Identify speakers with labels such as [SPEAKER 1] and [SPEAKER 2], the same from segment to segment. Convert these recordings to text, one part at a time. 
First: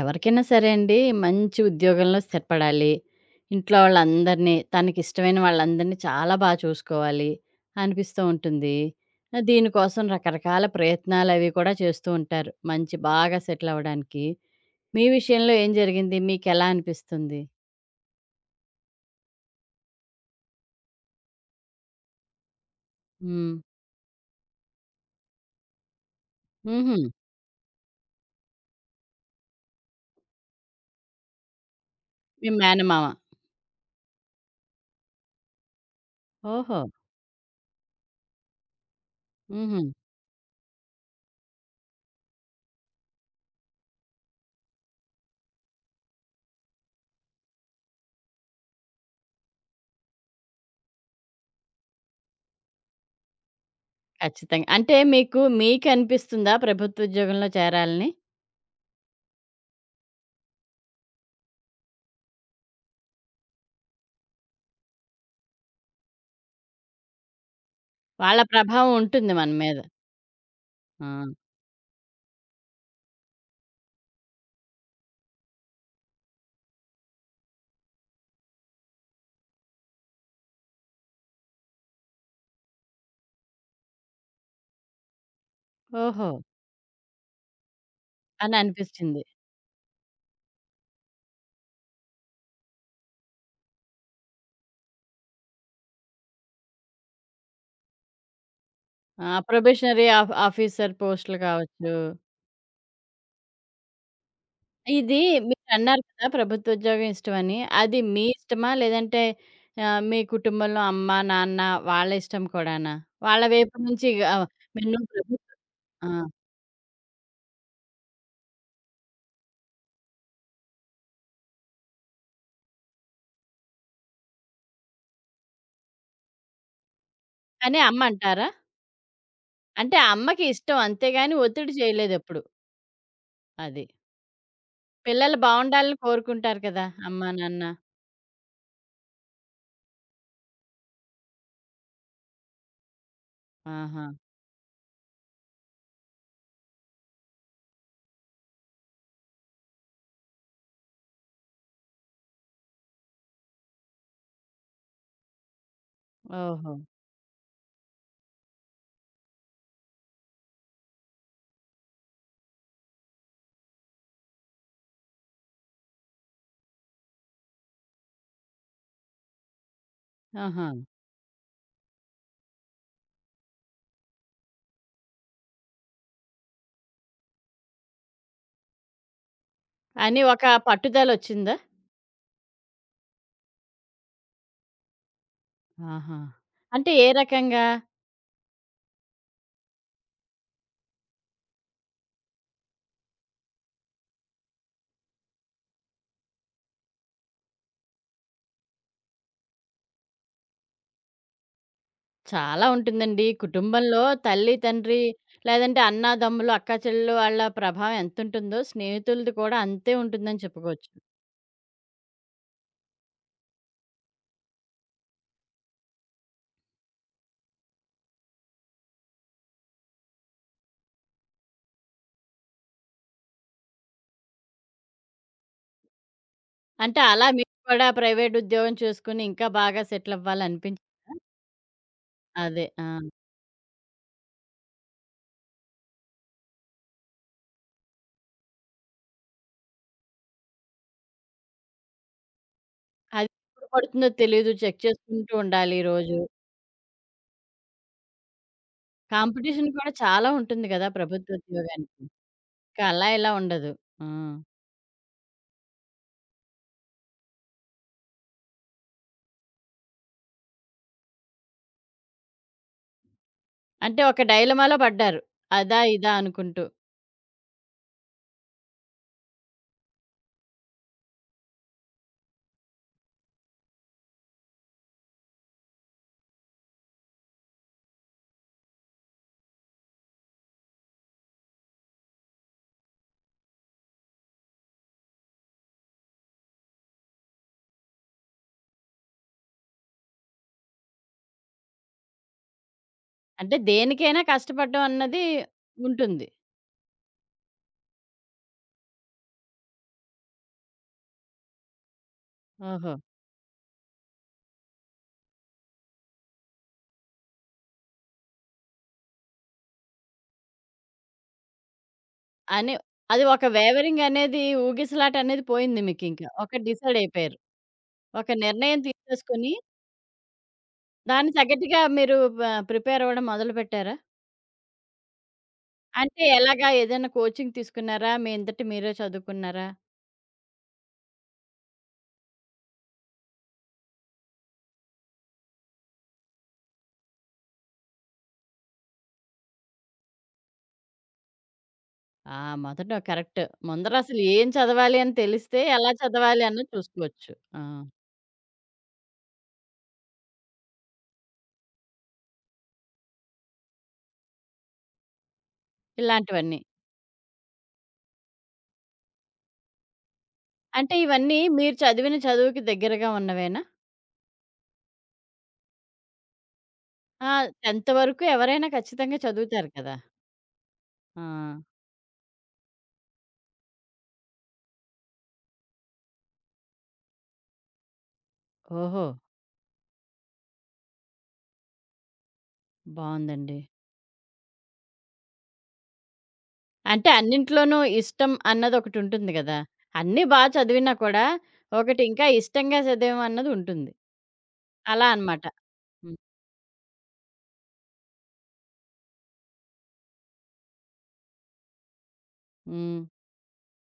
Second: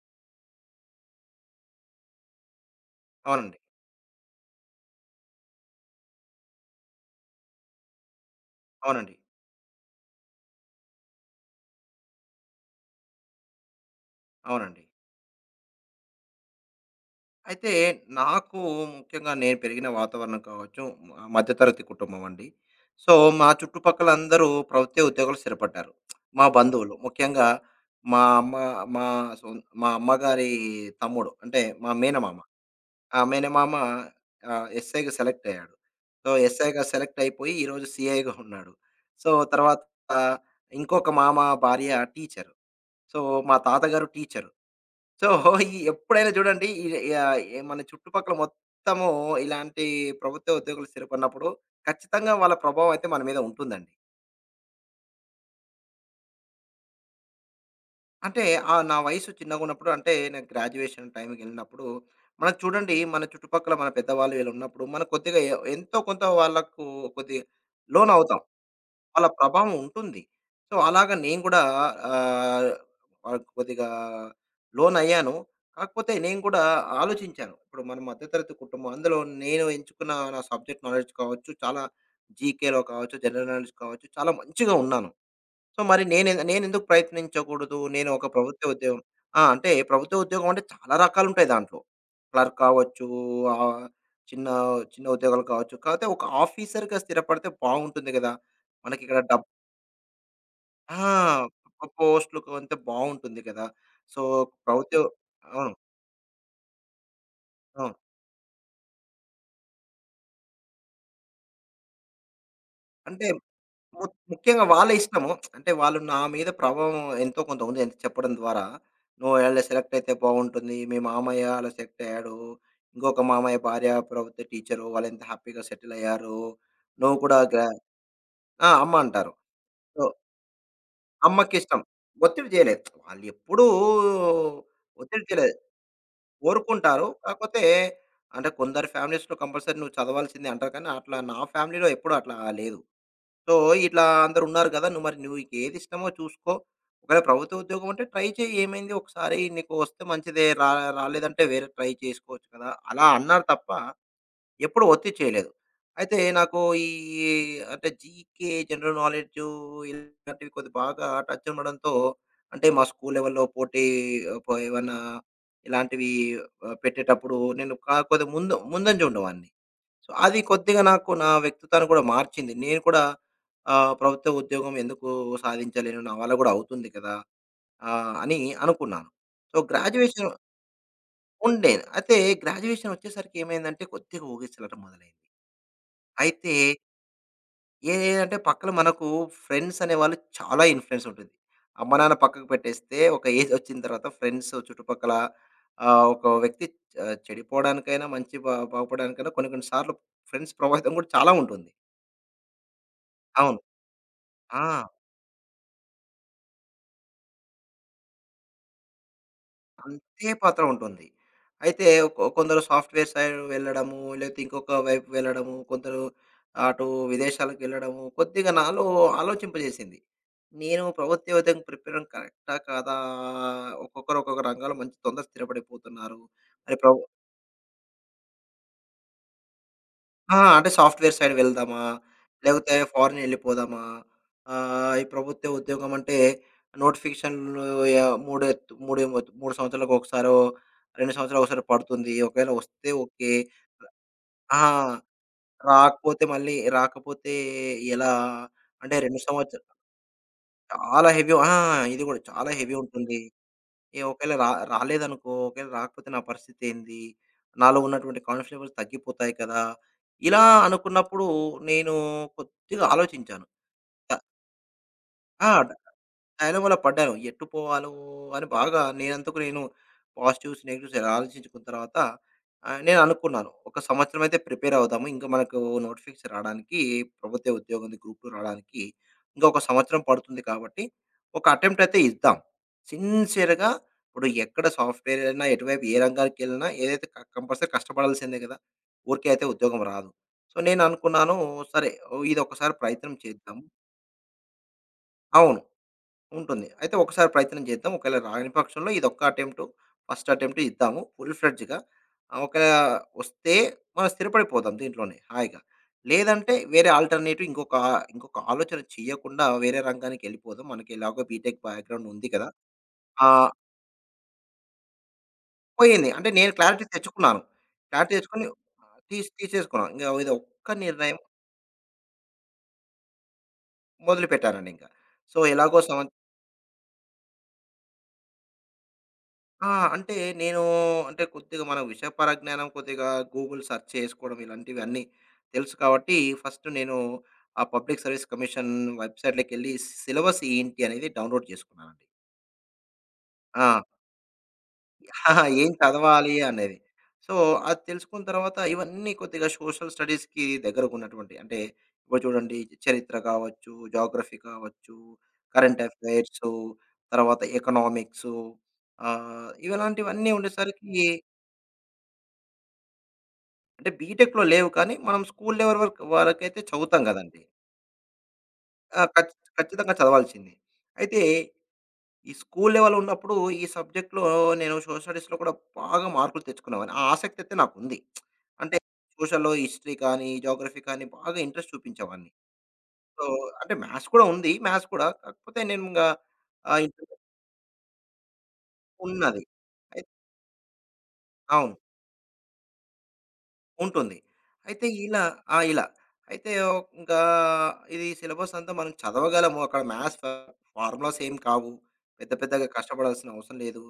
[SPEAKER 1] ఎవరికైనా సరే అండి, మంచి ఉద్యోగంలో స్థిరపడాలి.
[SPEAKER 2] అవునండి.
[SPEAKER 1] ఇంట్లో వాళ్ళందరినీ, తనకిష్టమైన వాళ్ళందరిని చాలా బా చూసుకోవాలి అనిపిస్తూ ఉంటుంది.
[SPEAKER 2] అవునండి.
[SPEAKER 1] అ దీనికోసం రకరకాల ప్రయత్నాలవీ కూడా చేస్తూ ఉంటారు. మంచి బాగా సెటిల్ అవ్వడానికి.
[SPEAKER 2] అవునండి.
[SPEAKER 1] మీ విషయంలో ఏం జరిగింది? మీకెలా అనిపిస్తుంది?
[SPEAKER 2] అయితే, నాకు ముఖ్యంగా, నేను పెరిగిన వాతావరణం కావచ్చు, మ మధ్య తరగతి కుటుంబం అండి. సో, మా
[SPEAKER 1] హ్మ్.
[SPEAKER 2] చుట్టుపక్కలందరూ ప్రభుత్వ ఉద్యోగాల్లో స్థిరపడ్డారు. మా బంధువులు,
[SPEAKER 1] హుహు.
[SPEAKER 2] ముఖ్యంగా, మా అమ్మ మా సొ మా అమ్మగారి తమ్ముడు అంటే, మా మేనమామ.
[SPEAKER 1] మీ మేనమామ.
[SPEAKER 2] ఆ! మేనమామ ఆహ్, ఎస్ఐకి సెలెక్ట్ అయ్యాడు. సో, ఎస్ఐగా
[SPEAKER 1] ఓహో!
[SPEAKER 2] సెలెక్ట్ అయిపోయి, ఈరోజు సీఐగా ఉన్నాడు. సో, తర్వాత
[SPEAKER 1] హుహు.
[SPEAKER 2] ఇంకొక మామ భార్య టీచరు. సో, మా తాతగారు టీచరు. సో, ఈ ఎప్పుడైనా చూడండి ఈ ఆహ్, ఎ మన చుట్టుపక్కల మొత్తము ఇలాంటి ప్రభుత్వ ఉద్యోగులు స్థిరిపడన్నప్పుడు ఖచ్చితంగా వాళ్ళ ప్రభావం అయితే మన మీద ఉంటుందండి.
[SPEAKER 1] ఖచ్చితంగా. అంటే మీకు మీకనిపిస్తుందా ప్రభుత్వుద్యోగంలో చేరాలని?
[SPEAKER 2] అంటే, ఆహ్, నా వయసు చిన్నగున్నప్పుడు అంటే, నేను గ్రాడ్యుయేషన్ టైంకెళ్ళినప్పుడు మనం చూడండి, మన చుట్టుపక్కల మన పెద్దవాళ్ళు వీళ్ళున్నప్పుడు, మన కొద్దిగా ఎ ఎంతో కొంత వాళ్ళకు కొద్దిగా లోనవుతాం.
[SPEAKER 1] వాళ్ళ ప్రభావం
[SPEAKER 2] వాళ్ళ
[SPEAKER 1] ఉంటుంది మన
[SPEAKER 2] ప్రభావం
[SPEAKER 1] మీద.
[SPEAKER 2] ఉంటుంది. సో, అలాగా
[SPEAKER 1] ఆ!
[SPEAKER 2] నేను గూడా ఆహ్, వాటికి కొద్దిగా లోనయ్యాను. కాకపోతే, నేను కూడా ఆలోచించాను. ఇప్పుడు మన మధ్య తరగతి కుటుంబం అందులో నేను ఎంచుకున్న నా సబ్జెక్ట్ నాలెడ్జ్ కావచ్చు, చాలా జీకేలో కావచ్చు, జనరల్ నాలెడ్జ్ కావచ్చు, చాలా మంచిగా ఉన్నాను. సో, మరి నేనె
[SPEAKER 1] ఓహో!
[SPEAKER 2] నేనెందుకు ప్రయత్నించకూడదు? నేను ఒక ప్రభుత్వ ఉద్యోగం
[SPEAKER 1] అననిపిస్చింది.
[SPEAKER 2] ఆ! అంటే ప్రభుత్వ ఉద్యోగం అంటే చాలా రకాలుంటాయి దాంట్లో. క్లర్క్ అవ్వొచ్చు, ఆహ్, చిన్న చిన్న ఉద్యోగాలు కావచ్చు, కాకపోతే, ఒక ఆఫీసర్‌గా స్థిరపడితే బావుంటుంది కదా! మనకిక్కడ
[SPEAKER 1] ఆ!
[SPEAKER 2] డబ్
[SPEAKER 1] ప్రొబేషనరీ ఆఫ్ ఆఫీసర్
[SPEAKER 2] ఆ!
[SPEAKER 1] పో‌స్ట్‌లు
[SPEAKER 2] పో
[SPEAKER 1] గావచ్చు,
[SPEAKER 2] పోస్ట్‌లోకు వెళ్తే బావుంటుంది కదా! సో, ప్రభుత్యో
[SPEAKER 1] ఇది
[SPEAKER 2] ఆ!
[SPEAKER 1] మీరన్నారు కదా! ప్రభుత్వుద్యోగం ఇష్టమని.
[SPEAKER 2] ఆ!
[SPEAKER 1] అది మీ ఇష్టమా? లేదంటే ఆహ్, మీ కుటుంబంలో అమ్మ, నాన్న వాళ్ళ ఇష్టం కూడానా?
[SPEAKER 2] అంటే,
[SPEAKER 1] వాళ్ళ వైపు నుంచి
[SPEAKER 2] ముక్
[SPEAKER 1] గ
[SPEAKER 2] ముఖ్యంగా
[SPEAKER 1] మరి
[SPEAKER 2] వాళ్ళ
[SPEAKER 1] నువ్వు
[SPEAKER 2] ఇష్టము.
[SPEAKER 1] ప్రభుత్వ
[SPEAKER 2] అంటే, వాళ్ళు
[SPEAKER 1] ఆ!
[SPEAKER 2] నా మీద ప్రభావం ఎంతో కొంత ఉంది. ఎంత చెప్పడం ద్వారా నువ్వు ఓవేళ సెలెక్ట్ అయితే బావుంటుంది. మీ మామయ్య అలా సెట్ అయ్యాడు. ఇంకొక మామయ్య భార్య ప్రభుత్వ టీచరు, వాళ్లెంత హ్యాపీగా సెటిల్ అయ్యారు. నువ్వు కూడా గా
[SPEAKER 1] కానీ, అమ్మంటారా?
[SPEAKER 2] ఆ! అమ్మ అంటారు.
[SPEAKER 1] అంటే,
[SPEAKER 2] సో
[SPEAKER 1] అమ్మకి ఇష్టం. అంతేగాని, ఒత్తిడి
[SPEAKER 2] అమ్మకిష్టం.
[SPEAKER 1] చేయలేదెప్పుడు.
[SPEAKER 2] ఒత్తిడి జేయలేదు. వాళ్ళు ఎప్పుడూ
[SPEAKER 1] అది.
[SPEAKER 2] ఒత్తిడి
[SPEAKER 1] పిల్లలు
[SPEAKER 2] చేయలేదు.
[SPEAKER 1] బావుండాలని కోరుకుంటారు కదా!
[SPEAKER 2] కోరుకుంటారు.
[SPEAKER 1] అమ్మ
[SPEAKER 2] కాపోతే,
[SPEAKER 1] నాన్న.
[SPEAKER 2] అంటే, కొందరి ఫ్యామిలీస్‌లో కంపల్సరీ నువ్వు చదవాల్సిందే అంటారు కానీ, అట్లా నా ఫ్యామిలీలో ఎప్పుడట్లా లేదు. సో, ఇట్లా
[SPEAKER 1] ఆహా!
[SPEAKER 2] అందరున్నారు కదా! నువ్వు మరి నువ్వు నీకేదిష్టమో చూసుకో. ఒకవేళ ప్రభుత్వ ఉద్యోగం అంటే ట్రై చేయి. ఏమైంది ఒకసారి నీకు వస్తే మంచిదే. రా రాలేదంటే వేరే ట్రై చేసుకోవచ్చు కదా! అలా అన్నారు తప్ప, ఎప్పుడు ఒత్తిడి చేయలేదు. అయితే, నాకు
[SPEAKER 1] ఓహో!
[SPEAKER 2] ఈ అంటే జీకే జనరల్ నాలెడ్జు ఇలాంటివి కొద్ది బాగా టచ్ ఉండడంతో, అంటే మా స్కూల్ లెవెల్‌లో పోటీ కో ఏమన్నా ఇలాంటివి ఆహ్, పెట్టేటప్పుడు నేను కా కొద్దిగా ముందు ముందంజ ఉండేవాడిని. సో, అది
[SPEAKER 1] ఆహా!
[SPEAKER 2] కొద్దిగా నాకు నా వ్యక్తిత్వాన్ని కూడా మార్చింది. నేను కూడా ఆహ్, ప్రభుత్వ ఉద్యోగం ఎందుకు సాధించలేను? నా వల్ల గూడా అవుతుంది కదా! ఆ! అని అనుకున్నాను. సో,
[SPEAKER 1] అని
[SPEAKER 2] గ్రాడ్యుయేషన్
[SPEAKER 1] ఒక పట్టుదలొచ్చిందా?
[SPEAKER 2] ఉండే. అయితే గ్రాడ్యుయేషన్ ఒచ్చేసరికి ఏమైందంటే కొద్దిగా ఊగిసలాట మొదలైంది.
[SPEAKER 1] ఆహా!
[SPEAKER 2] అయితే
[SPEAKER 1] అంటే ఏ రకంగా?
[SPEAKER 2] ఏ ఏంటంటే పక్కన మనకు ఫ్రెండ్స్ అనే వాళ్ళు చాలా ఇన్‌ఫ్లుయెన్స్ ఉంటుంది. అమ్మనాన్న పక్కకు పెట్టేస్తే ఒక ఏజొచ్చిన తర్వాత ఫ్రెండ్సు చుట్టుపక్కల ఆహ్, ఒక వ్యక్తి ఆహ్ చె చెడిపోవడానికైనా మంచి బ బాగుపడడానికైనా కొన్ని కొన్ని సార్లు ఫ్రెండ్స్ ప్రభావితం కూడా చాలా ఉంటుంది.
[SPEAKER 1] చాలా ఉంటుందండి.
[SPEAKER 2] అవును.
[SPEAKER 1] కుటుంబంలో తల్లి
[SPEAKER 2] ఆ!
[SPEAKER 1] తండ్రి లేదంటే అన్నదమ్ములు, అక్కా చెల్లెలు వాళ్ళ ప్రభావం ఎంతుంటుందో స్నేహితులది కూడా అంతే
[SPEAKER 2] అంతే
[SPEAKER 1] ఉంటుందని
[SPEAKER 2] పాత్ర
[SPEAKER 1] చెప్పుకోవచ్చు.
[SPEAKER 2] ఉంటుంది. అయితే కొ కొందరు సాఫ్ట్‌వేర్ సైడ్ వెళ్ళడము, లేతే ఇంకొక వైపు వెళ్ళడము, కొందరు అటు విదేశాలకెళ్ళడము, కొద్దిగా నాలో ఆలోచింపజేసింది. నేను ప్రభుత్వ ఉద్యోగానికి ప్రిపేరవ్వడం కరెక్టా కాదా! ఒక్కొక్కరు ఒక్కొక్క రంగాాల్లో మంచి తొందరగ స్థిరపడిపోతున్నారు. మరి
[SPEAKER 1] అంటే
[SPEAKER 2] ప్రబు
[SPEAKER 1] అలా మీరు కూడా ప్రైవేటుద్యోగం చూసుకొని ఇంకా బాగా
[SPEAKER 2] ఆ! అంటే సాఫ్ట్‌వేర్
[SPEAKER 1] సెటిలవ్వాలనిపించిందా?
[SPEAKER 2] సైడ్ వెళ్దామా?
[SPEAKER 1] అదే.
[SPEAKER 2] లేకపోతే
[SPEAKER 1] ఆ!
[SPEAKER 2] ఫారినెళ్ళిపోదామా? ఆహ్, ఈ ప్రభుత్వ ఉద్యోగమంటే నోటిఫికేషన్లు ఆహ్, మూడ మూడె మూడు సంవత్సరాలకొకసారో, 2 సంవత్సరాలకొకసారో పడుతుంది. ఒకవేళ వస్తే,
[SPEAKER 1] అది.
[SPEAKER 2] ఓకే.
[SPEAKER 1] ఎప్పుడు పడుతుందో తెలీదు
[SPEAKER 2] ర ఆ!
[SPEAKER 1] చెక్ చేసుకుంటూ ఉండాలి రోజు.
[SPEAKER 2] రాకపోతే మళ్ళీ, రాకపోతే ఎలా? అంటే 2 సంవత్స
[SPEAKER 1] కాంపిటీషన్ గూడా చాలా ఉంటుంది గదా,
[SPEAKER 2] చాలా హెవీ ఆ!
[SPEAKER 1] ప్రభుత్వోద్యోగానికి.
[SPEAKER 2] ఇది కూడా. చాలా హెవీ
[SPEAKER 1] ఇంక అలా
[SPEAKER 2] ఉంటుంది.
[SPEAKER 1] ఇలా ఉండదు.
[SPEAKER 2] ఏ
[SPEAKER 1] ఆ!
[SPEAKER 2] ఒకవేళ ర రాలేదనుకో ఒకవేళ రాకపోతే నా పరిస్థితేంది? నాలో ఉన్నటువంటి కాన్ఫిడెన్స్ లెవల్స్ తగ్గిపోతాయి కదా! ఇలా అనుకున్నప్పుడు నేను కొద్దిగా ఆలోచించాను.
[SPEAKER 1] అంటే
[SPEAKER 2] క
[SPEAKER 1] ఒక డైలమాలో పడ్డారు.
[SPEAKER 2] ఆ! డ డ
[SPEAKER 1] అదా ఇదా అనుకుంటూ.
[SPEAKER 2] డైలమాలో పడ్డాను. ఎట్టు పోవాలో అని బాగా నేనందుకు నేను పాజిటివ్స్ నెగెటివ్స్ ఆలోచించుకున్న తర్వాత ఆహ్, నేననుకున్నాను ఇంకొక సంవత్సరం అయితే ప్రిపేరవుదాము. ఇంక మనకు నోటిఫికేషన్స్ రాడానికి ప్రభుత్వ ఉద్యోగం గ్రూప్ 2 రాడానికి ఇంకొక సంవత్సరం పడుతుంది కాబట్టి. ఒక అటెంప్ట్ అయితే ఇద్దాం. సిన్స్‌యర్‌గా ఇప్పుడు ఎక్కడ సాఫ్ట్‌వేరయినా, ఎటువైపు ఏ రంగానికిెళ్ళినా ఏదైతే క కంపల్సరీ కష్టపడాల్సిందే గదా! ఊరికే అయితే ఉద్యోగం రాదు. సో, నేనునుకున్నాను సరే ఇదొక్కసారి ప్రయత్నం
[SPEAKER 1] అంటే
[SPEAKER 2] చేద్దాం.
[SPEAKER 1] దేనికైనా కష్టపడ్డం అన్నది
[SPEAKER 2] అవును.
[SPEAKER 1] ఉంటుంది.
[SPEAKER 2] ఉంటుంది. అయితే ఒకసారి ప్రయత్నం చేద్దాం. ఒకేళ రానిపక్షంలో ఇదొక్క అటెంప్టు ఫస్ట్ అటెంప్ట్ ఇద్దాము ఫుల్‌-ఫ్లెడ్జ్‌గా ఆహ్, ఒకలా
[SPEAKER 1] ఓహో!
[SPEAKER 2] వస్తే మనం స్థిరపడిపోదాం దీంట్లోనే హాయిగా. లేదంటే వేరే ఆల్టర్నేటివ్ ఇంకొక, ఇంకొక ఆలోచన చేయకుండా వేరే రంగానికెళ్ళిపోదాం, మనకి ఎలాగో బీటెక్ బ్యాక్‌గ్రౌండ్ ఉంది కదా!
[SPEAKER 1] అని అది
[SPEAKER 2] ఆ
[SPEAKER 1] ఒక వేవరింగ్ అనేది, ఊగిసలాటనేది పోయింది
[SPEAKER 2] పోయింది.
[SPEAKER 1] మీకింక.
[SPEAKER 2] అంటే నేను
[SPEAKER 1] ఒకటి
[SPEAKER 2] క్లారిటీ
[SPEAKER 1] డిసైడైపోయారు.
[SPEAKER 2] తెచ్చుకున్నాను. క్లారిటీ
[SPEAKER 1] ఒక
[SPEAKER 2] తెచ్చుకుని,
[SPEAKER 1] నిర్ణయం
[SPEAKER 2] తీస్
[SPEAKER 1] తీసేసుకొని
[SPEAKER 2] తీసేసుకున్నాం. ఇంక ఇదొక్క నిర్ణయం
[SPEAKER 1] దాన్ని తగ్గట్టుగా మీరు ప ప్రిపేరవ్వడం మొదలుపెట్టారా?
[SPEAKER 2] మొదలుపెట్టానండి ఇంకా. సో ఎలాగో సంవత్
[SPEAKER 1] అంటే ఎలాగా? ఏదైనా కోచింగ్ తీసుకున్నారా? మీ అందట మీరే చదువుకున్నారా?
[SPEAKER 2] ఆ! అంటే నేను అంటే కొద్దిగా మన విషయ పరజ్ఞానం కొద్దిగా గూగుల్ సెర్చ్ చేసుకోవడం ఇలాంటివన్నీ తెలుసు కాబట్టి, ఫస్టు నేను ఆ పబ్లిక్ సర్వీస్ కమిషన్ వెబ్‌సైట్‌లోకెళ్ళి సిలబస్ ఏంటి అనేది డౌన్‌లోడ్ జేసుకున్నానండి.
[SPEAKER 1] ఆ! మొదటొ కరెక్టు.
[SPEAKER 2] ఆ!
[SPEAKER 1] ముందరసలు ఏం చదవాలి అని తెలిస్తే,
[SPEAKER 2] ఏం
[SPEAKER 1] ఎలా
[SPEAKER 2] చదవాలి
[SPEAKER 1] చదవాలి అన్నది
[SPEAKER 2] అనేది?
[SPEAKER 1] చూసుకోవచ్చు.
[SPEAKER 2] సో,
[SPEAKER 1] ఆ!
[SPEAKER 2] అది తెలుసుకున్న తర్వాత ఇవన్నీ కొద్దిగా సోషల్ స్టడీస్‌కి దగ్గరకున్నటువంటివి. అంటే ఇప్పుడు చూడండి చరిత్ర కావచ్చు, జాగ్రఫీ కావచ్చు, కరెంట్ ఎఫైర్సు
[SPEAKER 1] ఇలాంటివన్నీ.
[SPEAKER 2] తర్వాత ఎకనామిక్సు ఆహ్, ఇవలాంటివన్నీ
[SPEAKER 1] అంటే
[SPEAKER 2] ఉండేసరికి
[SPEAKER 1] ఇవన్నీ మీరు చదివిన చదువుకి దగ్గరగా ఉన్నవేనా?
[SPEAKER 2] అంటే బీటెక్‌లో లేవు. కానీ మనం స్కూలు లెవల్ వర్ వరకైతే చదువుతాం
[SPEAKER 1] ఆ!
[SPEAKER 2] గదండీ!
[SPEAKER 1] 10థ్ వరకు ఎవరైనా
[SPEAKER 2] ఆ!
[SPEAKER 1] ఖచ్చితంగా
[SPEAKER 2] ఖచ్చ
[SPEAKER 1] చదువుతారు
[SPEAKER 2] ఖచ్చితంగా
[SPEAKER 1] కదా!
[SPEAKER 2] చదవాల్సింది. అయితే.
[SPEAKER 1] ఆ!
[SPEAKER 2] ఈ స్కూలు లెవెల్ ఉన్నప్పుడు ఈ సబ్జెక్ట్‌లో నేను సోషల్ స్టడీస్‌లో కూడా బాగా మార్కులు తెచ్చుకునేావాన్ని. ఆ ఆసక్తయితే నాకుంది. అంటే
[SPEAKER 1] ఓహో!
[SPEAKER 2] సోషళ్ళొ హిస్టరీ కానీ, జాగ్రఫీ కానీ బాగా ఇంట్రెస్ట్ చూపించేవాడిని. సో,
[SPEAKER 1] బావుందండి.
[SPEAKER 2] అంటే మ్యాథ్స్ కూడా ఉంది, మ్యాథ్స్ కూడా. కాకపోతే నేనింగా,
[SPEAKER 1] అంటే
[SPEAKER 2] [unintelligible]
[SPEAKER 1] అన్నింట్లోనూ ఇష్టం అన్నది ఒకటుంటుంది
[SPEAKER 2] ఉన్నది.
[SPEAKER 1] గదా!
[SPEAKER 2] అయి
[SPEAKER 1] అన్నీ బా చదివినా కూడా
[SPEAKER 2] అవును.
[SPEAKER 1] ఒకటి ఇంకా ఇష్టంగా చదివామన్నదుంటుంది.
[SPEAKER 2] ఉంటుంది. అయితే
[SPEAKER 1] అలా
[SPEAKER 2] ఇలా
[SPEAKER 1] అనమాట.
[SPEAKER 2] ఆ! ఇలా.
[SPEAKER 1] హ్మ్.
[SPEAKER 2] అయితే ఒ ఇంకా ఇది సిలబసంతా మనం చదవగలము. అక్కడ మ్యాథ్స్ ఫ ఫార్ములాస్ ఏం కావు. పెద్ద పెద్దగా
[SPEAKER 1] హ్మ్.
[SPEAKER 2] కష్టపడాల్సిన అవసరం లేదు.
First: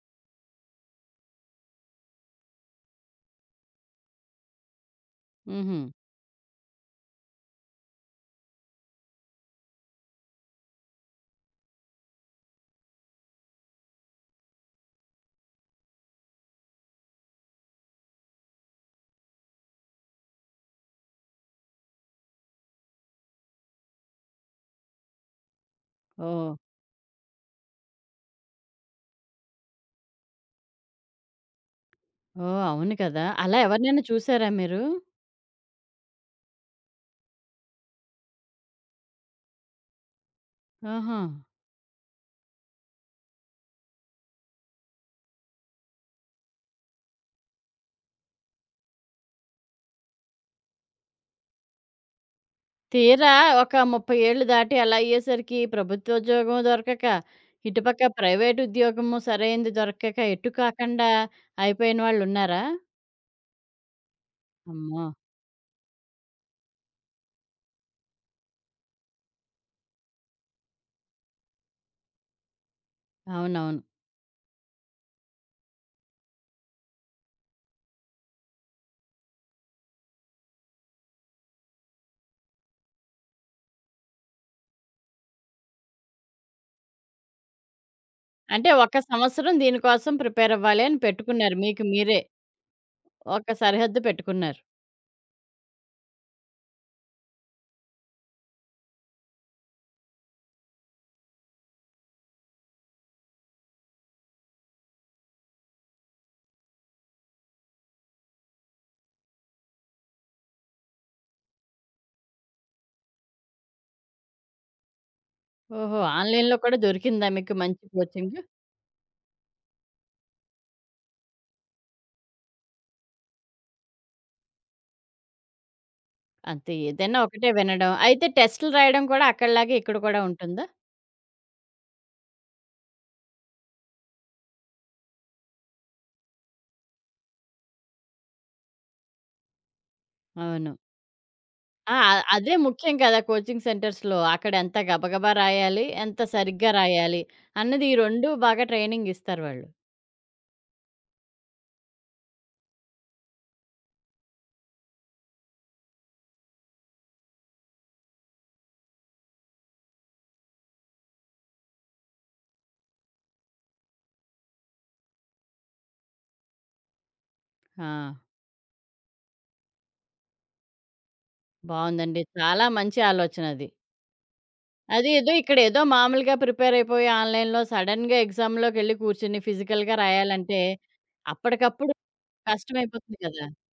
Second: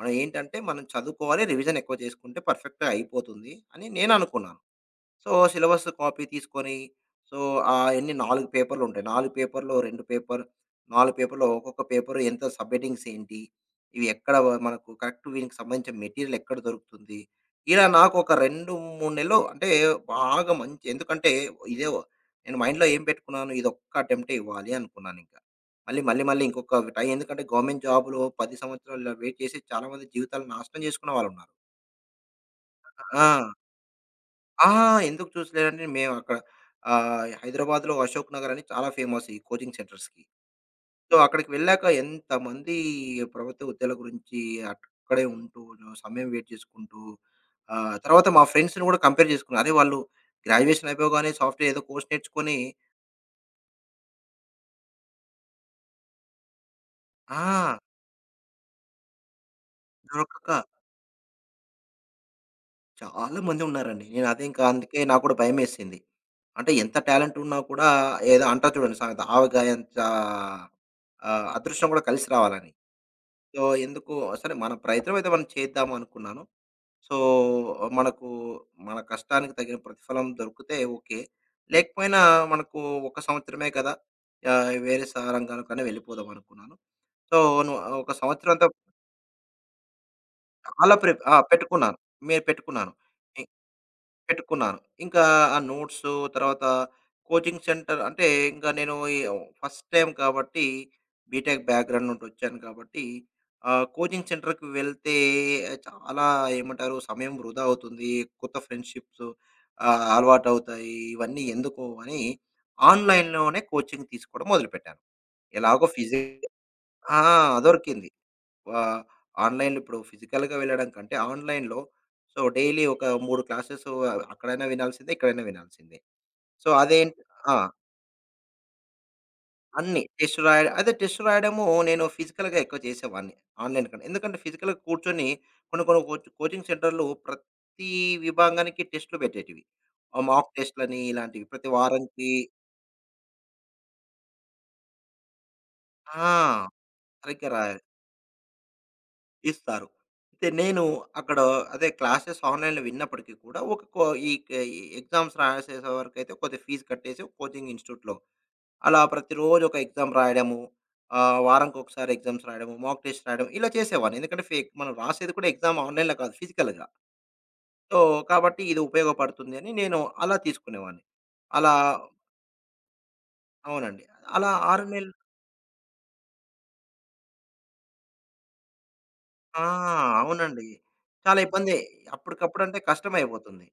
[SPEAKER 2] మనం ఏంటంటే మనం చదువుకోవాలి, రివిజన్ ఎక్కువ చేసుకుంటే పర్ఫెక్ట్‌గా అయిపోతుంది, అని నేనునుకున్నాను. సో, సిలబస్
[SPEAKER 1] హుహు.
[SPEAKER 2] కాపీ తీసుకొని, సో, ఎన్నీ 4 పేపర్‌లుంటాయి. 4 పేపర్‌లో‌ 2 పేపర్. 4 పేపర్‌లో ఒక్కొక్క పేపరు ఎంత సబ్‌హెడింగ్స్ ఏంటి? ఇవి ఎక్కడ మనకు కరెక్ట్ వీనికి సంబంధించిన మెటీరియల్ ఎక్కడ దొరుకుతుంది? ఇలా నాకు ఒక 2, 3 నెలలు అంటే బాగా మంచి ఎందుకంటే, ఇదే నేను మైండ్‌లో ఏం పెట్టుకున్నాను? ఇదొక్క అటెంప్టే ఇవ్వాలి అనుకున్నానింక. మళ్ళీ, మళ్ళీ, మళ్ళీ
[SPEAKER 1] ఓహ్!
[SPEAKER 2] ఇంకొకట్టా, ఎందుకంటే గవర్నమెంట్ జాబ్‌లో 10 సంవత్సరాలు ఇలా వెయిట్ చేసి చాలామంది జీవితాలు నాశనం జేసుకున్న వాళ్ళున్నారు.
[SPEAKER 1] ఓహ్! అవును కదా!
[SPEAKER 2] ఆ!
[SPEAKER 1] అలా ఎవరినైనా చూసారా
[SPEAKER 2] ఆ!
[SPEAKER 1] మీరు?
[SPEAKER 2] ఎందుకు చూసలేనంటే మేము అక్కడ ఆహ్, హైదరాబాద్‌లో అశోక్ నగర్ అని చాలా ఫేమస్ ఈ కోచింగ్ సెంటర్స్‌కి. సో,
[SPEAKER 1] ఆహా!
[SPEAKER 2] అక్కడికి వెళ్ళాక ఎంతమంది ప్రభుత్వ ఉద్యోగలు గురించి అక్కడే ఉంటూ జ సమయం వెయిట్ జేసుకుంటూ ఆహ్, తర్వాత మా ఫ్రెండ్స్‌ని కూడా కంపేర్ జేసుకున్నారు. "అరే! వాళ్ళు గ్రాడ్యుయేషన్ అయిపోగానే సాఫ్ట్‌వేర్ ఏదో కోర్స్ నేర్చుకొని"
[SPEAKER 1] తీరా ఒక 30 ఏళ్లు దాటి అలా అయ్యేసరికి ప్రభుత్వోద్యోగం దొరకక,
[SPEAKER 2] ఆ!
[SPEAKER 1] ఇటుపక్క ప్రైవేట్ ఉద్యోగము సరైంది దొరకక,
[SPEAKER 2] దొరకక.
[SPEAKER 1] ఎటు కాకుండా అయిపోయిన వాళ్ళున్నారా?
[SPEAKER 2] చాలామంది ఉన్నారండి. నేను అదే ఇంక అందుకే
[SPEAKER 1] అమ్మో!
[SPEAKER 2] నాగూడా భయమేసింది. అంటే, ఎంత టాలెంటున్నా కూడా ఏదో అంటా చూడండి సామేత "ఆవకాయంచా ఆహ్, అదృష్టం గూడా కలిసి రావాలని." సో,
[SPEAKER 1] అవునవును.
[SPEAKER 2] ఎందుకు? సరే మన ప్రయత్నమైతే మనం చేద్దామనుకున్నాను. సో, మనకు మన కష్టానికి తగిన ప్రతిఫలం దొరికితే ఓకే. లేకపోయినా మనకు ఒక సంవత్సరమే కదా! యాహ్! వేరే సారంగానుకనే వెళ్ళిపోదామనుకున్నాను. సో, నువు ఒక
[SPEAKER 1] అంటే,
[SPEAKER 2] సంవత్సరంతావ్
[SPEAKER 1] ఒక సంవత్సరం దీనికోసం ప్రిపేరవ్వాలి
[SPEAKER 2] అలా
[SPEAKER 1] అని
[SPEAKER 2] ప్రిప్ ఆ!
[SPEAKER 1] పెట్టుకున్నారు మీకు
[SPEAKER 2] పెట్టుకున్నాను,
[SPEAKER 1] మీరే.
[SPEAKER 2] మే పెట్టుకున్నాను. మీ
[SPEAKER 1] ఒక సరిహద్దు పెట్టుకున్నారు.
[SPEAKER 2] పెట్టుకున్నాను. ఇంక, ఆ నోట్సు తర్వాత కోచింగ్ సెంటర్ అంటే, ఇంక నేను ఈ ఫస్ట్ టైమ్ కాబట్టి, బీటెక్ బ్యాక్‌గ్రౌండ్ నుండి ఒచ్చాను కాబట్టి, ఆ కోచింగ్ సెంటర్‌కి వెళ్తే చాలా ఏమంటారు? సమయం వృధా అవుతుంది, కొత్త ఫ్రెండ్‌షిప్సు ఆహ్, అలవాటువుతాయి. ఇవన్నీ ఎందుకు అని, ఆన్‌లైన్‌లోనే కోచింగ్ తీసుకోవడం మొదలుపెట్టాను. ఎలాగో
[SPEAKER 1] ఓహో!
[SPEAKER 2] ఫిజి
[SPEAKER 1] ఆన్‌లైన్‌‌లో కూడా
[SPEAKER 2] ఆ!
[SPEAKER 1] దొరికిందా మీకు మంచి
[SPEAKER 2] దొరికింది.
[SPEAKER 1] కోచింగు.
[SPEAKER 2] వా ఆన్‌లైన్‌లో ఇప్పుడు ఫిజికల్‌గా వెళ్ళడంకంటే ఆన్‌లైన్‌లో, సో, డైలీ ఒక 3 క్లాసెసు అ అక్కడైనా వినాల్సిందే, ఇక్కడైనా వినాల్సిందే. సో,
[SPEAKER 1] అంతే. ఏదైనా
[SPEAKER 2] అదేంటి
[SPEAKER 1] ఒకటే
[SPEAKER 2] ఆ!
[SPEAKER 1] వినడం. అయితే, టెస్ట్‌లు రాయడం కూడా అక్కడిలాగా ఇక్కడ
[SPEAKER 2] అన్ని
[SPEAKER 1] కూడా
[SPEAKER 2] టెస్ట్
[SPEAKER 1] ఉంటుందా?
[SPEAKER 2] రాయడం. అయితే, టెస్ట్ రాయడము నేను ఫిజికల్‌గా ఎక్కువ చేసేవాడిని ఆన్‌లైన్‌ కంటే. ఎందుకంటే, ఫిజికల్‌గా కూర్చొని కొన్ని కొన్ని కోచ్ కోచ్ కోచింగ్ సెంటర్లు ప్రతీ విభాంగానికి టెస్టులు బెట్టేటివి. ఆ మాక్
[SPEAKER 1] అవును.
[SPEAKER 2] టెస్ట్‌లని ఇలాంటివి. ప్రతి
[SPEAKER 1] ఆ! అ
[SPEAKER 2] వారనికి
[SPEAKER 1] అదే ముఖ్యం కదా! కోచింగ్ సెంటర్స్‌లో అక్కడ ఎంత గబగబా రాయాలి, ఎంత
[SPEAKER 2] ఆ!
[SPEAKER 1] సరిగ్గా రాయాలి
[SPEAKER 2] సరిగ్గా రాయాలి.
[SPEAKER 1] అన్నది ఈ రొండు బాగా ట్రైనింగ్ ఇస్తారు వాళ్ళు.
[SPEAKER 2] ఇస్తారు. అయితే, నేను అక్కడొ అదే క్లాసెస్ ఆన్‌లైన్‌లో విన్నప్పటికి కూడా ఒకకో ఇక ఈ ఎగ్జామ్స్ రాసేసే వరకైతే కొద్దిగా ఫీజ్ కట్టేసి కోచింగ్ ఇన్స్టిట్యూట్‌‌లో. అలా ప్రతిరోజు ఒక ఎగ్జామ్ రాయడము, ఆహ్, వారం ఒకసారి ఎగ్జామ్స్ రాయడం, మాక్ టెస్ట్ రాయడం ఇలా చేసేవాన్ని. ఎందుకంటే, ఫేక్. మనం రాసేది కూడా ఎగ్జామ్ ఆన్‌లైన్‌లో కాదు ఫిజికల్‌గా. సో,
[SPEAKER 1] ఆ!
[SPEAKER 2] కాబట్టి ఇది ఉపయోగపడుతుంది అని నేను అలా తీసుకునేవాడిని. అలా
[SPEAKER 1] బావుందండి. చాలా మంచి ఆలోచనది.
[SPEAKER 2] అవునండి. అలా 6
[SPEAKER 1] అది
[SPEAKER 2] నెలలు
[SPEAKER 1] ఏదో ఇక్కడేదో మామూలుగా ప్రిపేర్ అయిపోయి ఆన్‌లైన్‌‌లో సడెన్‌గా ఎగ్జామ్‌లోకెళ్ళి కూర్చొని
[SPEAKER 2] ఆ!
[SPEAKER 1] ఫిజికల్‌గా రాయాలంటే,
[SPEAKER 2] అవునండి. చాలా ఇబ్బందే.
[SPEAKER 1] అప్పటికప్పుడు
[SPEAKER 2] అప్పటికప్పుడంటే
[SPEAKER 1] కష్టమైపోతుంది కదా!
[SPEAKER 2] కష్టమయిపోతుంది.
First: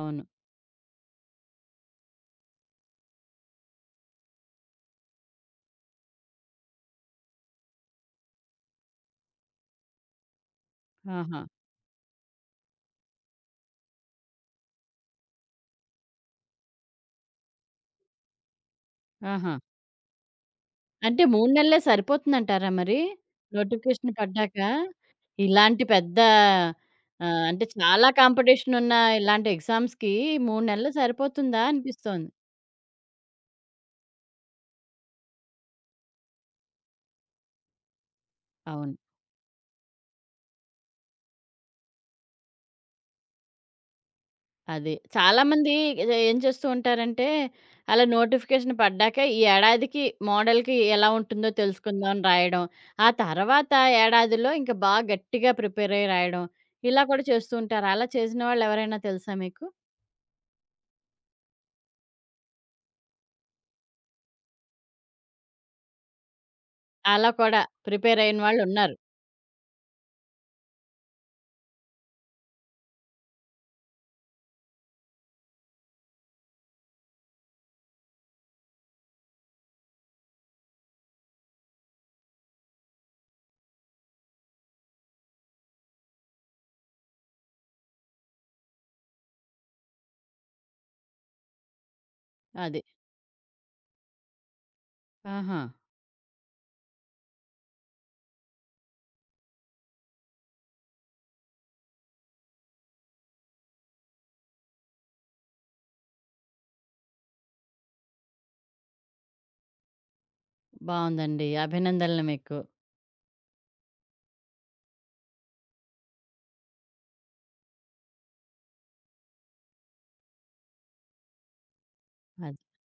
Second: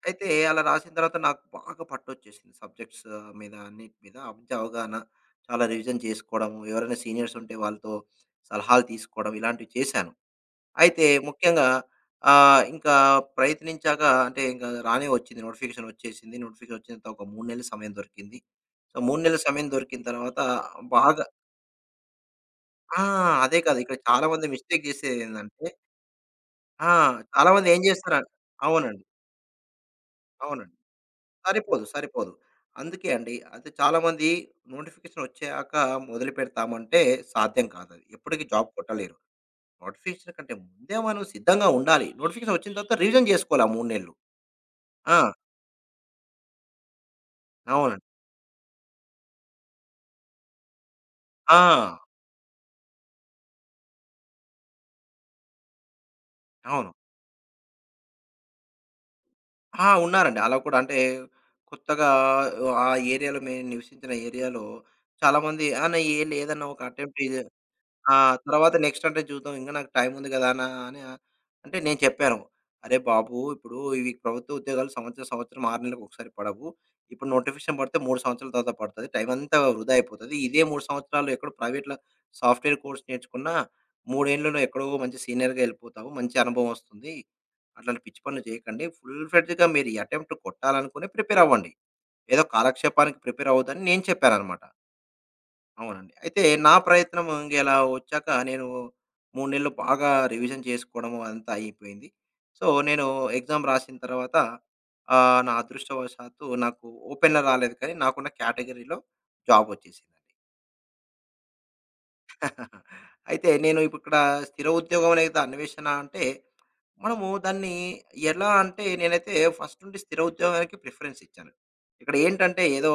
[SPEAKER 1] అవును.
[SPEAKER 2] అయితే, అలా రాసిన తర్వాత నాకు బాగా పట్టోచ్చేసింది సబ్జెక్ట్సు మీద అన్నిటి మీద అబ్జ అవగాహన. చాలా రివిజన్ చేసుకోవడంము, ఎవరైనా సీనియర్సుంటే వాళ్ళతో సలహాలు తీసుకోవడం, ఇలాంటివి చేశాను. అయితే,
[SPEAKER 1] ఆహా!
[SPEAKER 2] ముఖ్యంగా ఆహ్, ఇంకా ప్రయత్నించాక అంటే, ఇంగా రానే ఒచ్చింది. నోటిఫికేషన్ ఒచ్చేసింది, నోటిఫికేషన్ ఒచ్చినంత ఒక 3 నెలలు సమయం దొరికింది. సో, 3 నెల్ల
[SPEAKER 1] ఆహా!
[SPEAKER 2] సమయం దొరికిన తర్వాత
[SPEAKER 1] అంటే
[SPEAKER 2] బాగా
[SPEAKER 1] 3 నెల్లే సరిపోతుందంటారా మరీ?
[SPEAKER 2] ఆ! అదే కాదు. ఇక్కడ
[SPEAKER 1] నోటిఫికేషన్
[SPEAKER 2] చాలామంది
[SPEAKER 1] పడ్డాక?
[SPEAKER 2] మిస్టేక్ జేసే ఏందంటే
[SPEAKER 1] ఇలాంటి పెద్ద
[SPEAKER 2] ఆ!
[SPEAKER 1] ఆహ్, అంటే,
[SPEAKER 2] చాలామంది ఏం
[SPEAKER 1] చాలా
[SPEAKER 2] జేస్తారు అన్
[SPEAKER 1] కాంపిటీషనున్న
[SPEAKER 2] అవునండి.
[SPEAKER 1] ఇలాంటి ఎగ్జామ్స్‌కి 3
[SPEAKER 2] అవునండి.
[SPEAKER 1] నెల్లు సరిపోతుందా
[SPEAKER 2] సరిపోదు.
[SPEAKER 1] అనిపిస్తోంది.
[SPEAKER 2] సరిపోదు. అందుకే అండి. అయితే, చాలామంది నోటిఫికేషన్ ఒచ్చాక మొదలుపెడతామంటే సాధ్యం కాదది. ఎప్పటికీ జాబ్
[SPEAKER 1] అవును.
[SPEAKER 2] కొట్టలేరు. నోటిఫికేషన్ కంటే ముందే మనం సిద్ధంగా ఉండాలి. నోటిఫికేషన్ ఒచ్చిన తర్వాత రివిజన్ జేసుకోవాలి ఆ 3 నెల్లు.
[SPEAKER 1] అది.
[SPEAKER 2] ఆ!
[SPEAKER 1] చాలామంది ఏదో ఏం చేస్తూ ఉంటారంటే
[SPEAKER 2] అవునండి.
[SPEAKER 1] అలా నోటిఫికేషన్ పడ్డాక ఈ ఏడాదికి, మోడల్‌కి ఎలా ఉంటుందో
[SPEAKER 2] ఆ!
[SPEAKER 1] తెలుసుకుందామని రాయడం, ఆ తర్వాత ఏడాదిలో ఇంక బాగా గట్టిగా ప్రిపేరయి రాయడం,
[SPEAKER 2] అవును.
[SPEAKER 1] ఇలా కూడా చేస్తూ ఉంటారు. అలా చేసిన వాళ్ళు ఎవరైనా తెలుసా మీకు?
[SPEAKER 2] ఆ! ఉన్నారండి. అలా కూడా అంటే, కొత్తగా ఆ ఏరియాలో మేము నివసించిన ఏరియాలో చాలామంది "అన్న ఏం లేదన్న ఒక అటెంప్ట్
[SPEAKER 1] అలా
[SPEAKER 2] ఇది.
[SPEAKER 1] కూడా
[SPEAKER 2] ఆ!
[SPEAKER 1] ప్రిపేరయిన
[SPEAKER 2] తర్వాత
[SPEAKER 1] వాళ్ళున్నారు.
[SPEAKER 2] నెక్స్ట్ అంటే జూద్దాం ఇంగ నాకు టైముంది గదా!" అన్న అని అ అంటే, నేను చెప్పాను. "అరే బాబు! ఇప్పుడు ఇవి ప్రభుత్వ ఉద్యోగాలు సంవత్సరం, సంవత్సరం 6 నెల్ల‌కు ఒకసారి పడవు. ఇప్పుడు నోటిఫికేషన్ పడితే 3 సంవత్సరాల తర్వాత పడుతది. టైమంతా వృధా అయిపోతది. ఇదే 3 సంవత్సరాలు ఎక్కడో ప్రైవేట్‌లా సాఫ్ట్‌వేర్ కోర్స్ నేర్చుకున్నా, మూడేండ్లలో ఎక్కడో మంచి సీనియర్‌గా ఎళ్ళిపోతావు, మంచి అనుభవమస్తుంది. అట్లాంటి పిచ్చి పనులు జేయకండి. ఫుల్ ఫ్రెడ్జ్‌గా మీరు ఈ అటెంప్ట్ కొట్టాలనుకొని ప్రిపేర్ అవ్వండి. ఏదో
[SPEAKER 1] అది.
[SPEAKER 2] కాలక్షేపానికి ప్రిపేర్ అవ్వొద్దని" నేను చెప్పానన్నమాట.
[SPEAKER 1] ఆహా!
[SPEAKER 2] అవునండి. అయితే నా ప్రయత్నము ఇంక ఎలా ఒచ్చాక నేను 3 నెలలు బాగా రివిజన్ చేసుకోడము, అదంతా అయిపోయింది. సో, నేను ఎగ్జామ్ రాసిన తర్వాత ఆహ్, నా అదృష్టవశాతు నాకు ఓపెన్‌గా రాలేదు కానీ, నాకున్న కేటగిరీలో జాబొచ్చేసిందండి.
[SPEAKER 1] బావుందండి. అభినందనలు మీకు.
[SPEAKER 2] అయితే నేను ఇప్పుడిక్కడ స్థిర ఉద్యోగం లేతే, అన్వేషణా అంటే, మనము దాన్ని ఎలా అంటే, నేనైతే ఫస్ట్ నుండి స్థిర ఉద్యోగానికి ప్రిఫరెన్స్ ఇచ్చాను.
[SPEAKER 1] అది.
[SPEAKER 2] ఇక్కడేంటంటే ఏదో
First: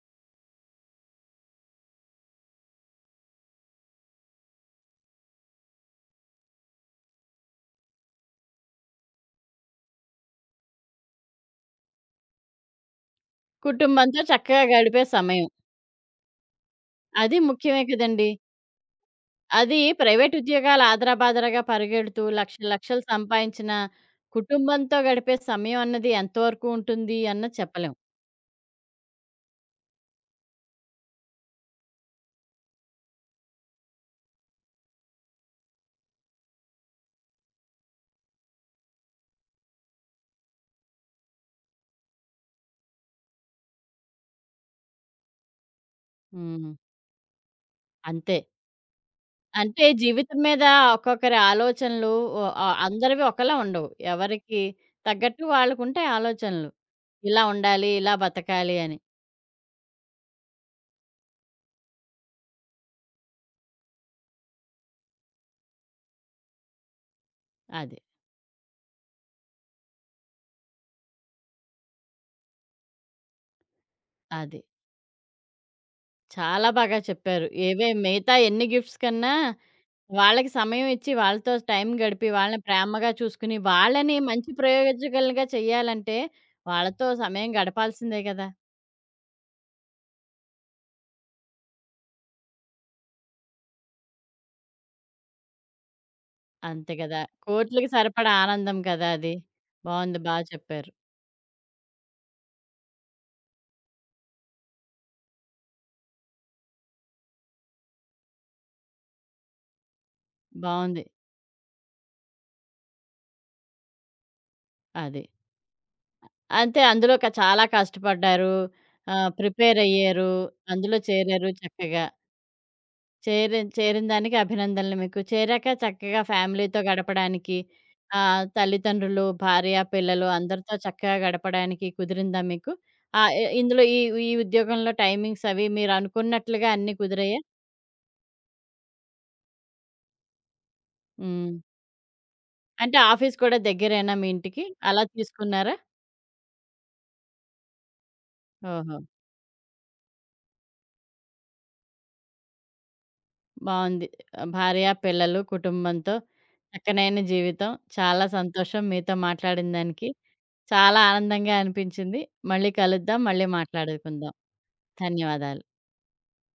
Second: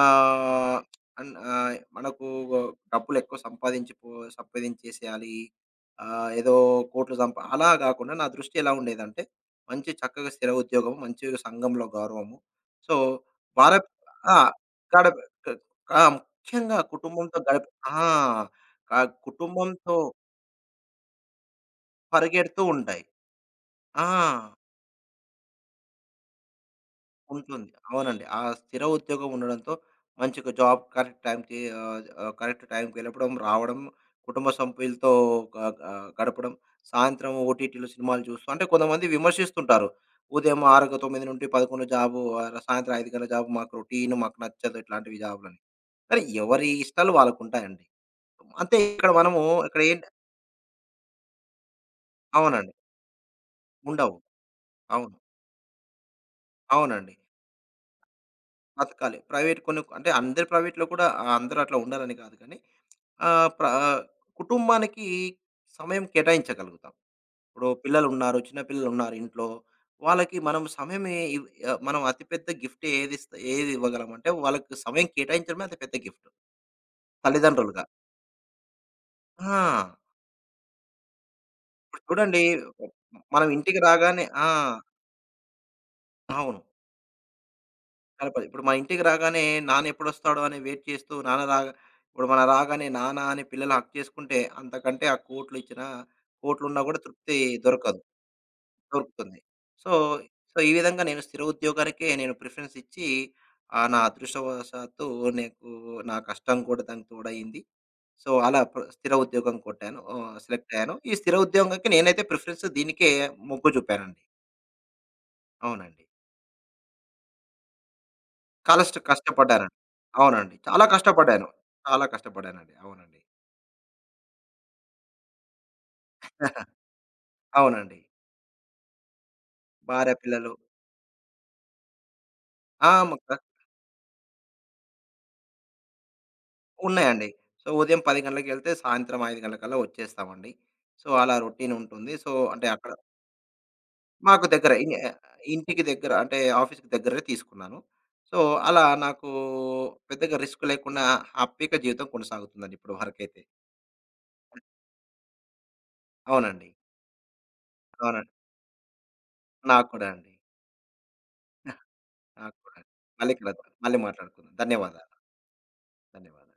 [SPEAKER 2] ఆహ్, అన్ ఆహ్, మనకు ఒ డబ్బులెక్కువ సంపాదించికపో సంపాదించేసేయాలి, ఆహ్, ఏదో కోట్లు సంపా అలా గాకుండా నా దృష్టి ఎలా ఉండేదంటే, మంచి చక్కగా స్థిర ఉద్యోగము, మంచిగ సంఘంలో గౌరవము. సో, వారత్
[SPEAKER 1] కుటుంబంతో
[SPEAKER 2] ఆ!
[SPEAKER 1] చక్కగా గడిపే
[SPEAKER 2] గడప
[SPEAKER 1] సమయం.
[SPEAKER 2] ఆ! ముఖ్యంగా
[SPEAKER 1] అది
[SPEAKER 2] కుటుంబంతో గడిపి
[SPEAKER 1] ముఖ్యమే
[SPEAKER 2] ఆ!
[SPEAKER 1] కదండీ!
[SPEAKER 2] ఆ
[SPEAKER 1] అది
[SPEAKER 2] కుటుంబంతో
[SPEAKER 1] ప్రైవేట్ ఉద్యోగాలాదరాబాదరాగా పరిగెడుతూ,
[SPEAKER 2] పరిగెడుతూ
[SPEAKER 1] లక్షలు,
[SPEAKER 2] ఉంటాయి.
[SPEAKER 1] లక్షలు సంపాదించిన
[SPEAKER 2] ఆ!
[SPEAKER 1] కుటుంబంతో గడిపే సమయం అన్నది ఎంతవరకు ఉంటుంది అన్నది
[SPEAKER 2] ఉంటుంది.
[SPEAKER 1] చెప్పలేం.
[SPEAKER 2] అవునండి. ఆ స్థిర ఉద్యోగం ఉండడంతో మంచిగా జాబ్ కరెక్ట్ టైంకి ఆహ్, ఆహ్, కరెక్ట్ టైంకి వెళ్ళడం రావడం, కుటుంబ సభ్యులతో గ గ గడపడం, సాయంత్రం ఓటీటీలో సినిమాలు చూస్తూ, అంటే కొంతమంది విమర్శిస్తుంటారు. ఉదయం ఆరు గ 9:00-11:00 జాబు, ఆహ్, సాయంత్రం 5:00 గంటల జాబు, మాకు రొటీను మాకు నచ్చదు, ఇట్లాంటివి జాబులని. అరే! ఎవరి
[SPEAKER 1] హ్మ్.
[SPEAKER 2] ఇష్టాలు వాళ్ళకుంటాయండి.
[SPEAKER 1] అంతే.
[SPEAKER 2] అంతే ఇక్కడ మనము ఇక్కడ
[SPEAKER 1] అంటే
[SPEAKER 2] ఏంటి
[SPEAKER 1] జీవితం మీద ఒక్కొక్కరి ఆలోచనలు ఒ అ
[SPEAKER 2] అవునండి.
[SPEAKER 1] అందరివి ఒకళ ఉండవు.
[SPEAKER 2] ఉండవు.
[SPEAKER 1] ఎవరికి
[SPEAKER 2] అవును.
[SPEAKER 1] తగ్గట్టు వాళ్ళకుంటాయి ఆలోచనలు.
[SPEAKER 2] అవునండి.
[SPEAKER 1] ఇలా ఉండాలి, ఇలా బతకాలి అని.
[SPEAKER 2] బతకాలి. ప్రైవేట్ కొన్ని అంటే అందరి ప్రైవేట్‌లో కూడా ఆహ్, అందరట్లా ఉండాలని కాదు కానీ, ఆహ్, ప్ర కుటుంబానికి సమయం కేటాయించగలుగుతాం. ఇప్పుడు
[SPEAKER 1] అది.
[SPEAKER 2] పిల్లలున్నారు. చిన్న పిల్లలున్నారు ఇంట్లో, వాళ్ళకి మనం సమయం ఇ ఆహ్, మనం అతి పెద్ద గిఫ్ట్ ఏదిస్ ఏది ఇవ్వగలంంటే,
[SPEAKER 1] అది.
[SPEAKER 2] వాళ్ళకి సమయం కేటాయించడమే అతి పెద్ద గిఫ్టు.
[SPEAKER 1] చాలా బాగా చెప్పారు.
[SPEAKER 2] తల్లిదండ్రులుగా.
[SPEAKER 1] ఏవే మిగతా ఎన్ని గిఫ్ట్స్ కన్నా,
[SPEAKER 2] ఆ!
[SPEAKER 1] వాళ్ళకి సమయం ఇచ్చి, వాళ్ళతో టైం
[SPEAKER 2] ఇప్పుడు
[SPEAKER 1] గడిపి,
[SPEAKER 2] చూడండి
[SPEAKER 1] వాళ్ళని ప్రేమగా
[SPEAKER 2] మనం
[SPEAKER 1] చూసుకొని,
[SPEAKER 2] ఇంటికి
[SPEAKER 1] వాళ్ళని
[SPEAKER 2] రాగానే ఆ!
[SPEAKER 1] మంచి ప్రయోజకులుగా చెయ్యాలంటే
[SPEAKER 2] అవును.
[SPEAKER 1] వాళ్ళతో సమయం గడపాల్సిందే
[SPEAKER 2] గడపాలి.
[SPEAKER 1] గదా!
[SPEAKER 2] ఇప్పుడు మా ఇంటికి రాగానే నాన్నెప్పుడొస్తాడు అని వెయిట్ చేస్తూ, నాన్న రాగ ఇప్పుడు మనం రాగానే నాన్న అని పిల్లలు హగ్ చేసుకుంటే, అంతకంటే ఆ కోట్లు ఇచ్చినా కోట్లున్నా
[SPEAKER 1] అంతే
[SPEAKER 2] కూడా
[SPEAKER 1] గదా!
[SPEAKER 2] తృప్తి
[SPEAKER 1] కోట్లుకి
[SPEAKER 2] దొరకదు.
[SPEAKER 1] సరిపడా ఆనందం కదా అది!
[SPEAKER 2] దొరుకుతుంది. సో,
[SPEAKER 1] బావుంది. బా
[SPEAKER 2] సో, ఈ
[SPEAKER 1] చెప్పారు.
[SPEAKER 2] విధంగా నేను స్థిర ఉద్యోగాలకే నేను ప్రిఫరెన్స్ ఇచ్చి ఆహ్, నా అదృష్టవాసాతు నీకు నా కష్టం కూడా దానికి తోడయింది. సో, అలా ప్ర స్థిర ఉద్యోగం కొట్టాను. ఆహ, సెలెక్టయ్యాను.
[SPEAKER 1] బావుంది.
[SPEAKER 2] ఈ స్థిర ఉద్యోగానికి నేనైతే ప్రిఫరెన్స్ దీనికే మొగ్గు జూపానండి.
[SPEAKER 1] అది.
[SPEAKER 2] అవునండి.
[SPEAKER 1] అ అంతే. అందులో క చాలా కష్టపడ్డారు.
[SPEAKER 2] కలష్ట
[SPEAKER 1] ఆహ్,
[SPEAKER 2] కష్టపడ్డానండి.
[SPEAKER 1] ప్రిపేరయ్యారు.
[SPEAKER 2] అవునండి. చాలా
[SPEAKER 1] అందులో
[SPEAKER 2] కష్టపడ్డాను.
[SPEAKER 1] చేరారు చక్కగా.
[SPEAKER 2] చాలా కష్టపడానండి. అవునండి.
[SPEAKER 1] చేరిన్ చేరినదానికి అభినందనలు మీకు. చేరాక చక్కగా ఫ్యామిలీతో గడపడానికి,
[SPEAKER 2] అవునండి.
[SPEAKER 1] ఆహ్, తల్లిదండ్రులు, భార్యా
[SPEAKER 2] భార్య
[SPEAKER 1] పిల్లలు
[SPEAKER 2] పిల్లలు.
[SPEAKER 1] అందరితో చక్కగా గడపడానికి కుదిరిందా మీకు?
[SPEAKER 2] ఆ! ముక్క
[SPEAKER 1] ఆహ్, ఇ ఇందులో ఈ ఈ ఉద్యోగంలో టైమింగ్స్ అవి మీరు అనుకున్నట్లుగా అన్నీ
[SPEAKER 2] ఉన్నాయండి.
[SPEAKER 1] కుదిరయాా?
[SPEAKER 2] సో, ఉదయం 10:00 గంటలకెళ్తే, సాయంత్రం 5:00 గంటలకల్లా వచ్చేస్తామండి. సో, అలా
[SPEAKER 1] హ్మ్.
[SPEAKER 2] రొటీనుంటుంది. సో, అంటే అక్కడ
[SPEAKER 1] అంటే ఆఫీస్ కూడా దగ్గరేనా మీ
[SPEAKER 2] మాకు
[SPEAKER 1] ఇంటికి?
[SPEAKER 2] దగ్గరే. ఇన్
[SPEAKER 1] అలా తీసుకున్నారా?
[SPEAKER 2] ఇంటికి దగ్గర. అంటే ఆఫీస్‌కి దగ్గరే తీసుకున్నాను. సో, అలా
[SPEAKER 1] ఓహో!
[SPEAKER 2] నాకు పెద్దగా రిస్క్ లేకుండా హ్యాపీగా జీవితం కొనసాగుతుందండి ఇప్పుడు వరకైతే.
[SPEAKER 1] బావుంది.
[SPEAKER 2] ఆ!
[SPEAKER 1] భార్యా పిల్లలు కుటుంబంతో
[SPEAKER 2] అవునండి.
[SPEAKER 1] చక్కనైన జీవితం. చాలా
[SPEAKER 2] అవునండి.
[SPEAKER 1] సంతోషం మీతో
[SPEAKER 2] నాకు కూడా
[SPEAKER 1] మాట్లాడినదానికి.
[SPEAKER 2] అండి.
[SPEAKER 1] చాలా ఆనందంగా అనిపించింది.
[SPEAKER 2] నాకు
[SPEAKER 1] మళ్ళీ
[SPEAKER 2] కూడా.
[SPEAKER 1] కలుద్దాం.
[SPEAKER 2] మళ్ళీ
[SPEAKER 1] మళ్ళీ
[SPEAKER 2] కలుద్దాం. మళ్ళీ
[SPEAKER 1] మాట్లాడుకుందాం.
[SPEAKER 2] మాట్లాడుకుందాం. ధన్యవాదాలు.
[SPEAKER 1] ధన్యవాదాలు.
[SPEAKER 2] ధన్యవాదాలు.